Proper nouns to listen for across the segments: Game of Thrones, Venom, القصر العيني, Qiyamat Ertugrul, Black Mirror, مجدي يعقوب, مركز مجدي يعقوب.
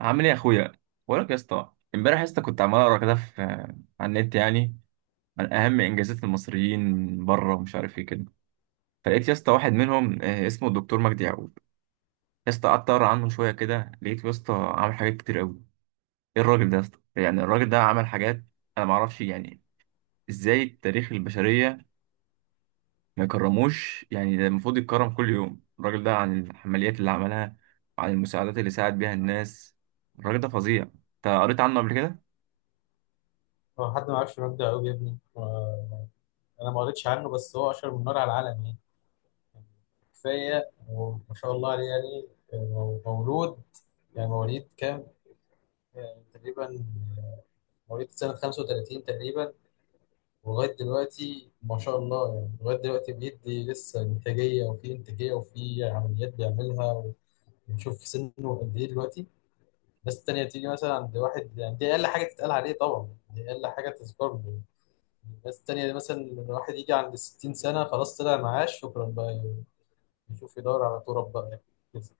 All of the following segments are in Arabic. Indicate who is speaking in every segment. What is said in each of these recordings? Speaker 1: عامل ايه يا اخويا؟ بقول لك يا اسطى، امبارح يا اسطى كنت عمال اقرا كده في على النت يعني، عن اهم انجازات المصريين بره ومش عارف ايه كده. فلقيت يا اسطى واحد منهم، اسمه الدكتور مجدي يعقوب. يا اسطى قعدت اقرا عنه شويه كده، لقيته يا اسطى عامل حاجات كتير قوي. ايه الراجل ده يا اسطى؟ يعني الراجل ده عمل حاجات انا ما اعرفش يعني، ازاي التاريخ، البشريه ما يكرموش يعني؟ ده المفروض يتكرم كل يوم الراجل ده، عن العمليات اللي عملها وعن المساعدات اللي ساعد بيها الناس. الراجل ده فظيع، انت قريت عنه قبل كده؟
Speaker 2: هو حد ما يعرفش مجدي يعقوب يا ابني انا ما قريتش عنه بس هو اشهر من نار على العالم يعني كفايه وما شاء الله عليه يعني مولود يعني مواليد كام يعني تقريبا آه، مواليد سنه 35 تقريبا. ولغايه دلوقتي ما شاء الله يعني لغايه دلوقتي بيدي لسه انتاجيه وفي عمليات بيعملها ونشوف في سنه قد ايه دلوقتي. الناس التانية تيجي مثلا عند واحد، يعني دي أقل حاجة تتقال عليه، طبعا دي أقل حاجة تذكر له. الناس التانية دي مثلا لما الواحد يجي عند 60 سنة خلاص طلع معاش شكرا بقى، يشوف يدور على تراب بقى يعني.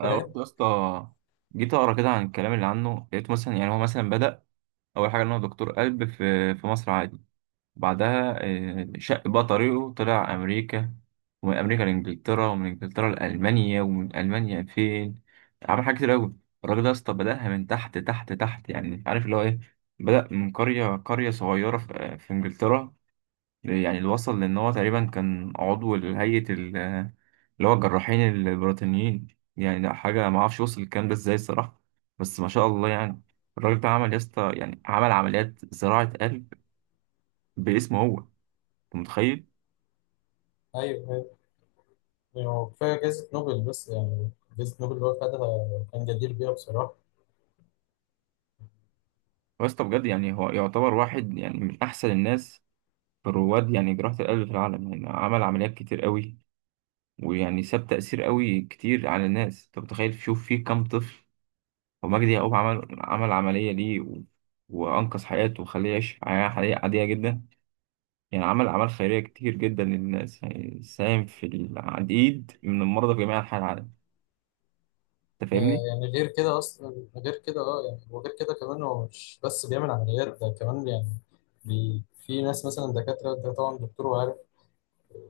Speaker 1: انا
Speaker 2: فاهم؟
Speaker 1: برضه يا اسطى جيت اقرا كده عن الكلام اللي عنه، لقيت مثلا يعني هو مثلا بدأ اول حاجه ان هو دكتور قلب في مصر عادي. بعدها شق بقى طريقه، طلع امريكا، ومن امريكا لانجلترا، ومن انجلترا لالمانيا، ومن المانيا فين. عمل حاجات كتير قوي. الراجل ده يا اسطى بدأها من تحت تحت تحت، يعني عارف اللي هو ايه. بدأ من قريه قريه صغيره في انجلترا. يعني اللي وصل لان هو تقريبا كان عضو لهيئه اللي هو الجراحين البريطانيين. يعني لا حاجة ما اعرفش وصل الكلام ده ازاي الصراحة. بس ما شاء الله يعني. الراجل ده عمل يا اسطى، يعني عمل عمليات زراعة قلب باسمه هو، انت متخيل؟
Speaker 2: أيوه أيوه. يعني هو كفاية جايزة نوبل بس يعني، جايزة نوبل اللي هو خدها كان جدير بيها بصراحة.
Speaker 1: هو يا اسطى بجد، يعني هو يعتبر واحد يعني من أحسن الناس في الرواد يعني جراحة القلب في العالم. يعني عمل عمليات كتير قوي، ويعني ساب تأثير قوي كتير على الناس. انت متخيل شوف فيه كام طفل ومجدي يعقوب عمل عملية ليه وأنقذ حياته وخليه يعيش حياة حقيقية عادية جدا؟ يعني عمل أعمال خيرية كتير جدا للناس، يعني ساهم في العديد من المرضى في جميع أنحاء العالم. أنت
Speaker 2: ده
Speaker 1: فاهمني؟
Speaker 2: يعني غير كده أصلا، غير كده أه يعني، وغير كده كمان هو مش بس بيعمل عمليات، ده كمان يعني بي في ناس مثلا دكاترة، ده طبعا دكتور وعارف، آه،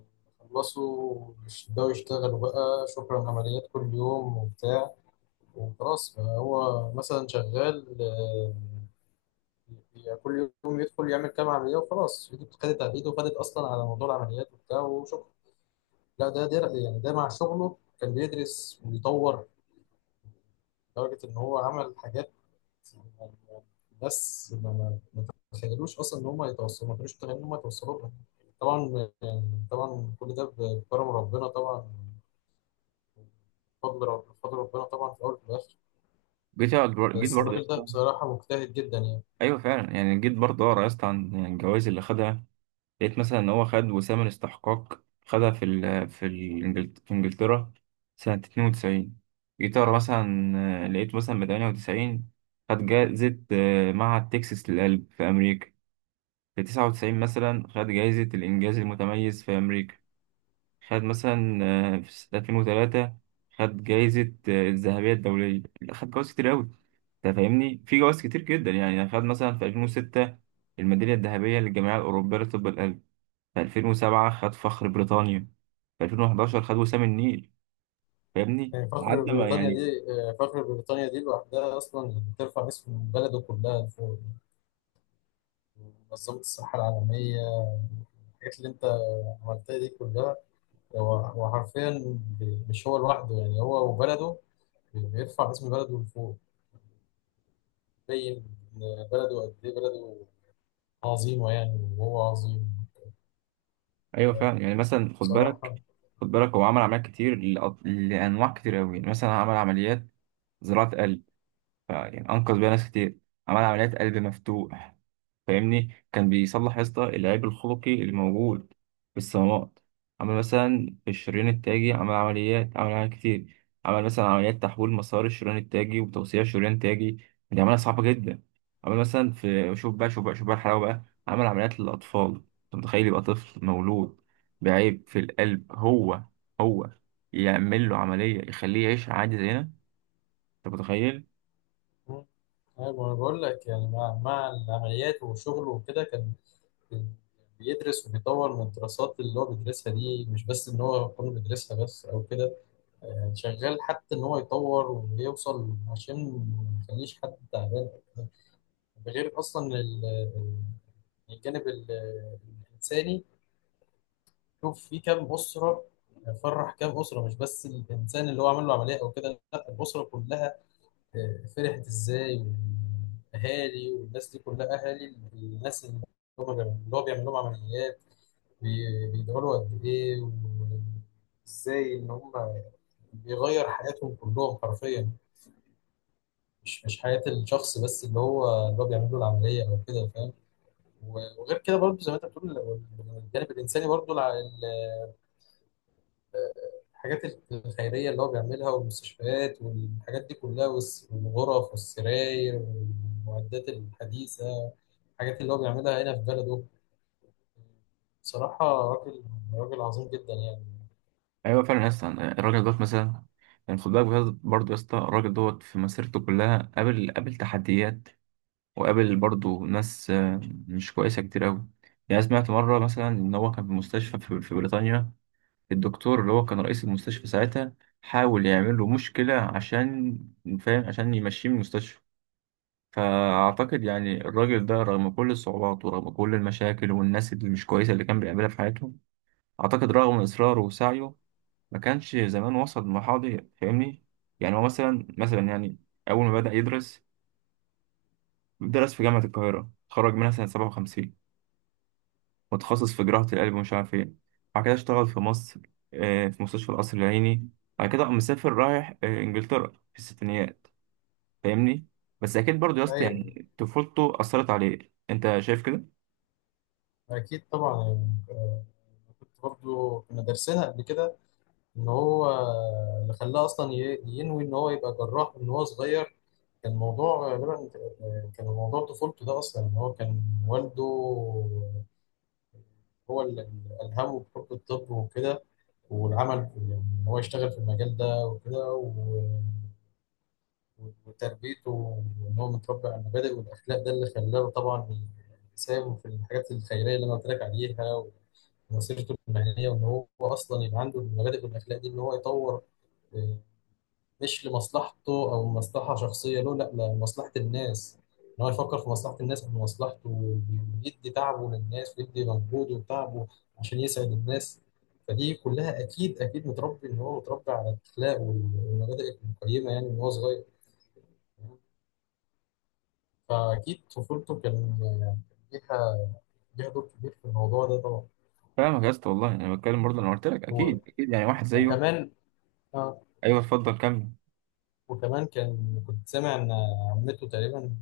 Speaker 2: خلصوا مش بيبدأوا يشتغلوا بقى، شكرا عمليات كل يوم وبتاع وخلاص. فهو مثلا شغال يعني كل يوم يدخل يعمل كام عملية وخلاص، ايده خدت، على ايده وخدت اصلا على موضوع العمليات وبتاع وشكرا. لا ده يعني ده مع شغله كان بيدرس ويطور لدرجة ان هو عمل حاجات يعني، بس ما تخيلوش اصلا ان هم يتوصلوا، ما كانوش متخيلين ان هم يتوصلوا لها. طبعا يعني طبعا كل ده بكرم ربنا طبعا، بفضل ربنا طبعا في الاول وفي الاخر.
Speaker 1: جيت
Speaker 2: بس
Speaker 1: برضه يا
Speaker 2: الراجل ده
Speaker 1: اسطى.
Speaker 2: بصراحة مجتهد جدا يعني.
Speaker 1: أيوه فعلا، يعني جيت برضه أقرا يا اسطى عن يعني الجوائز اللي خدها. لقيت مثلا إن هو خد وسام الاستحقاق، خدها في إنجلترا سنة 92. جيت أقرا مثلا، لقيت مثلا من 98 خد جائزة معهد تكساس للقلب في أمريكا. في 99 مثلا خد جائزة الإنجاز المتميز في أمريكا. خد مثلا، في سنة 2003 خد جايزة، الذهبية الدولية. لا، خد جوائز كتير أوي. أنت فاهمني، في جوائز كتير جدا. يعني خد مثلا في 2006 الميدالية الذهبية للجمعية الأوروبية لطب القلب. في 2007 خد فخر بريطانيا. في 2011 خد وسام النيل. فاهمني
Speaker 2: يعني فخر
Speaker 1: لحد ما
Speaker 2: بريطانيا
Speaker 1: يعني.
Speaker 2: دي فخر بريطانيا دي لوحدها أصلا بترفع اسم بلده كلها فوق. منظمة الصحة العالمية، الحاجات اللي أنت عملتها دي كلها، هو حرفيا مش هو لوحده، يعني هو وبلده بيرفع اسم بلده لفوق. بين، بلده قد إيه، بلده عظيمة يعني وهو عظيم
Speaker 1: أيوه فعلا يعني، مثلا خد
Speaker 2: بصراحة.
Speaker 1: بالك، خد بالك هو عمل عمليات كتير لأنواع كتير أوي. يعني مثلا عمل عمليات زراعة قلب، فيعني انقذ بيها ناس كتير. عمل عمليات قلب مفتوح، فاهمني، كان بيصلح يا اسطى العيب الخلقي اللي موجود في الصمامات. عمل مثلا في الشريان التاجي، عمل عمليات كتير. عمل مثلا عمليات تحويل مسار الشريان التاجي وتوسيع الشريان التاجي. دي عملية صعبة جدا. عمل مثلا في، شوف بقى شوف بقى شوف بقى الحلاوة بقى، عمل عمليات للأطفال. أنت متخيل يبقى طفل مولود بعيب في القلب، هو يعمل له عملية يخليه يعيش عادي زينا؟ أنت متخيل؟
Speaker 2: مم. أيوة، ما أنا بقول لك يعني مع العمليات وشغله وكده كان بيدرس وبيطور من الدراسات اللي هو بيدرسها دي، مش بس ان هو يكون بيدرسها بس او كده، يعني شغال حتى ان هو يطور ويوصل عشان ما يخليش حد تعبان. ده غير اصلا الجانب الانساني، شوف في كام اسره فرح، كام اسره، مش بس الانسان اللي هو عمل له عمليه او كده، لا الاسره كلها فرحت ازاي. والاهالي والناس دي كلها اهالي الناس اللي هو بيعمل لهم عمليات بيدعوا له قد ايه، وازاي ان هم بيغير حياتهم كلهم حرفيا، مش حياة الشخص بس اللي هو بيعمل له العملية او كده، فاهم. وغير كده برضه زي ما انت بتقول، ال- الجانب الانساني برضه الحاجات الخيرية اللي هو بيعملها والمستشفيات والحاجات دي كلها، والغرف والسراير والمعدات الحديثة، الحاجات اللي هو بيعملها هنا في بلده. صراحة راجل، راجل عظيم جدا يعني.
Speaker 1: ايوه فعلا يا اسطى، الراجل دوت مثلا، يعني خد بالك بجد برضه يا اسطى، الراجل دوت في مسيرته كلها قابل تحديات، وقابل برضه ناس مش كويسه كتير قوي. يعني سمعت مره مثلا ان هو كان في مستشفى في بريطانيا، الدكتور اللي هو كان رئيس المستشفى ساعتها حاول يعمل له مشكله، عشان فاهم، عشان يمشيه من المستشفى. فاعتقد يعني الراجل ده رغم كل الصعوبات ورغم كل المشاكل والناس اللي مش كويسه اللي كان بيقابلها في حياته، اعتقد رغم اصراره وسعيه ما كانش زمان وصل للمرحلة دي، فاهمني. يعني هو مثلا يعني أول ما بدأ يدرس، درس في جامعة القاهرة، اتخرج منها سنة 57 متخصص في جراحة القلب ومش عارف إيه. بعد كده اشتغل في مصر، في مستشفى القصر العيني. بعد كده قام مسافر رايح إنجلترا في الستينيات، فاهمني. بس أكيد برضه يا اسطى
Speaker 2: أيوة
Speaker 1: يعني طفولته أثرت عليه، أنت شايف كده؟
Speaker 2: أكيد طبعا يعني آه، كنت برضو كنا دارسينها قبل كده. إن هو اللي خلاه أصلا ينوي إن هو يبقى جراح من هو صغير. كان الموضوع غالبا كان موضوع طفولته ده أصلا، إن هو كان والده هو اللي ألهمه بحب الطب وكده، والعمل يعني إن هو يشتغل في المجال ده وكده. وتربيته وإن هو متربي على المبادئ والأخلاق، ده اللي خلاه طبعا يساهم في الحاجات الخيرية اللي أنا قلت لك عليها، ومسيرته المهنية، وإن هو أصلا يبقى عنده المبادئ والأخلاق دي، إن هو يطور آه، مش لمصلحته أو مصلحة شخصية له، لا لمصلحة الناس، إن هو يفكر في مصلحة الناس قبل مصلحته، ويدي تعبه للناس ويدي مجهوده وتعبه عشان يسعد الناس. فدي كلها أكيد، أكيد متربي، إن هو متربي على الأخلاق والمبادئ القيمة يعني من هو صغير. فأكيد طفولته كان كان ليها، ليها دور كبير في الموضوع ده طبعا.
Speaker 1: فاهمك يا اسطى، والله أنا بتكلم برضه، أنا قلت لك
Speaker 2: و...
Speaker 1: أكيد أكيد، يعني واحد زيه.
Speaker 2: وكمان آه.
Speaker 1: أيوه اتفضل كمل.
Speaker 2: وكمان كان سامع إن عمته تقريبا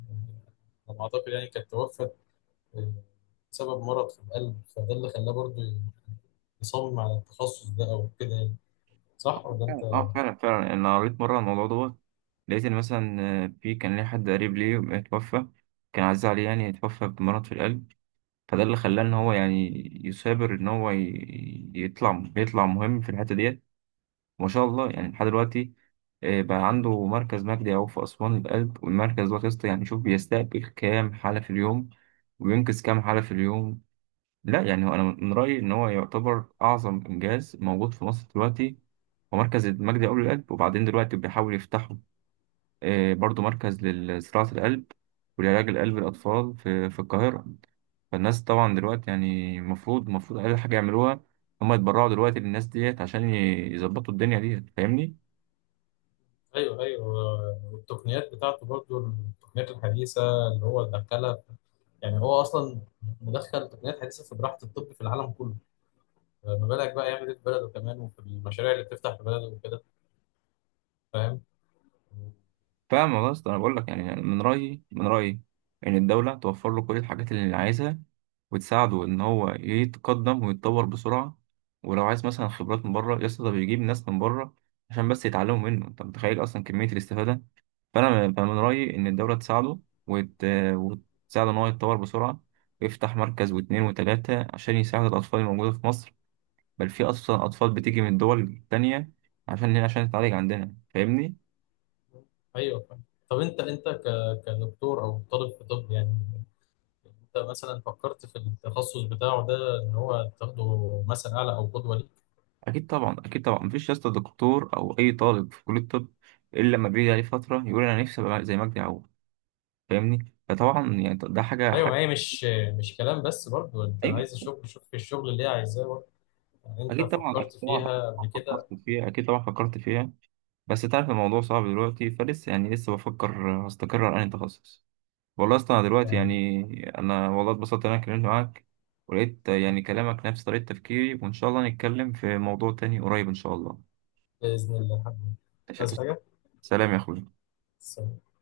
Speaker 2: على ما أعتقد يعني كانت توفت آه، بسبب مرض في القلب، فده اللي خلاه برضه يصمم على التخصص ده أو كده يعني. صح ولا
Speaker 1: فعلا
Speaker 2: أنت؟
Speaker 1: فعلا فعلا، انا قريت مره عن الموضوع دوت. لقيت ان مثلا في، كان ليه حد قريب ليه اتوفى، كان عزيز عليه، يعني اتوفى بمرض في القلب. فده اللي خلاه ان هو يعني يثابر ان هو يطلع مهم في الحته ديت. ما شاء الله يعني، لحد دلوقتي بقى عنده مركز مجدي يعقوب في اسوان للقلب، والمركز ده قسط يعني. شوف بيستقبل كام حاله في اليوم وينقذ كام حاله في اليوم. لا يعني هو انا من رايي ان هو يعتبر اعظم انجاز موجود في مصر دلوقتي. هو مركز المجدي اول القلب، وبعدين دلوقتي بيحاول يفتحوا برضو مركز لزراعه القلب ولعلاج القلب للاطفال في القاهره. فالناس طبعا دلوقتي يعني المفروض، اقل حاجه يعملوها هم يتبرعوا دلوقتي للناس ديت عشان يظبطوا الدنيا ديت، فاهمني.
Speaker 2: أيوه أيوه. والتقنيات بتاعته برضه، التقنيات الحديثة اللي هو دخلها، يعني هو أصلا مدخل تقنيات حديثة في براحة الطب في العالم كله، ما بالك بقى يعمل ايه في بلده كمان وفي المشاريع اللي بتفتح في بلده وكده، فاهم.
Speaker 1: فاهم والله يا اسطى، انا بقول لك يعني، من رايي ان الدوله توفر له كل الحاجات اللي عايزها، وتساعده ان هو يتقدم ويتطور بسرعه. ولو عايز مثلا خبرات من بره يا اسطى، ده بيجيب ناس من بره عشان بس يتعلموا منه. انت متخيل اصلا كميه الاستفاده؟ فأنا من رايي ان الدوله تساعده، وت... وتساعده ان هو يتطور بسرعه، ويفتح مركز واتنين وتلاته عشان يساعد الاطفال الموجوده في مصر. بل في اصلا اطفال بتيجي من دول تانية عشان تتعالج عندنا، فاهمني.
Speaker 2: ايوه فاهم. طب كدكتور او طالب في طب يعني، انت مثلا فكرت في التخصص بتاعه ده، ان هو تاخده مثلا اعلى او قدوه ليك.
Speaker 1: اكيد طبعا اكيد طبعا، مفيش يا اسطى دكتور او اي طالب في كليه الطب الا لما بيجي عليه فتره يقول انا نفسي ابقى زي مجدي يعقوب، فاهمني. فطبعا يعني ده حاجه
Speaker 2: ايوه، ما
Speaker 1: حاجه.
Speaker 2: هي مش كلام بس برضه، انت عايز
Speaker 1: ايوه
Speaker 2: شغل، شوف في الشغل اللي هي عايزاه برضه. يعني انت
Speaker 1: اكيد طبعا اكيد
Speaker 2: فكرت
Speaker 1: طبعا أكيد
Speaker 2: فيها
Speaker 1: طبعاً
Speaker 2: قبل كده؟
Speaker 1: فكرت فيها، اكيد طبعا فكرت فيها. بس تعرف الموضوع صعب دلوقتي فلسه، يعني لسه بفكر هستقر على انهي تخصص. والله اصلا أنا دلوقتي
Speaker 2: يعني
Speaker 1: يعني، انا والله اتبسطت ان انا اتكلمت معاك، ولقيت
Speaker 2: حبيبي،
Speaker 1: يعني كلامك نفس طريقه تفكيري. وان شاء الله نتكلم في موضوع تاني قريب ان شاء الله.
Speaker 2: باذن الله حبيبي. مش
Speaker 1: ماشي يا أستاذ.
Speaker 2: عايز حاجه.
Speaker 1: سلام يا اخوي
Speaker 2: سلام.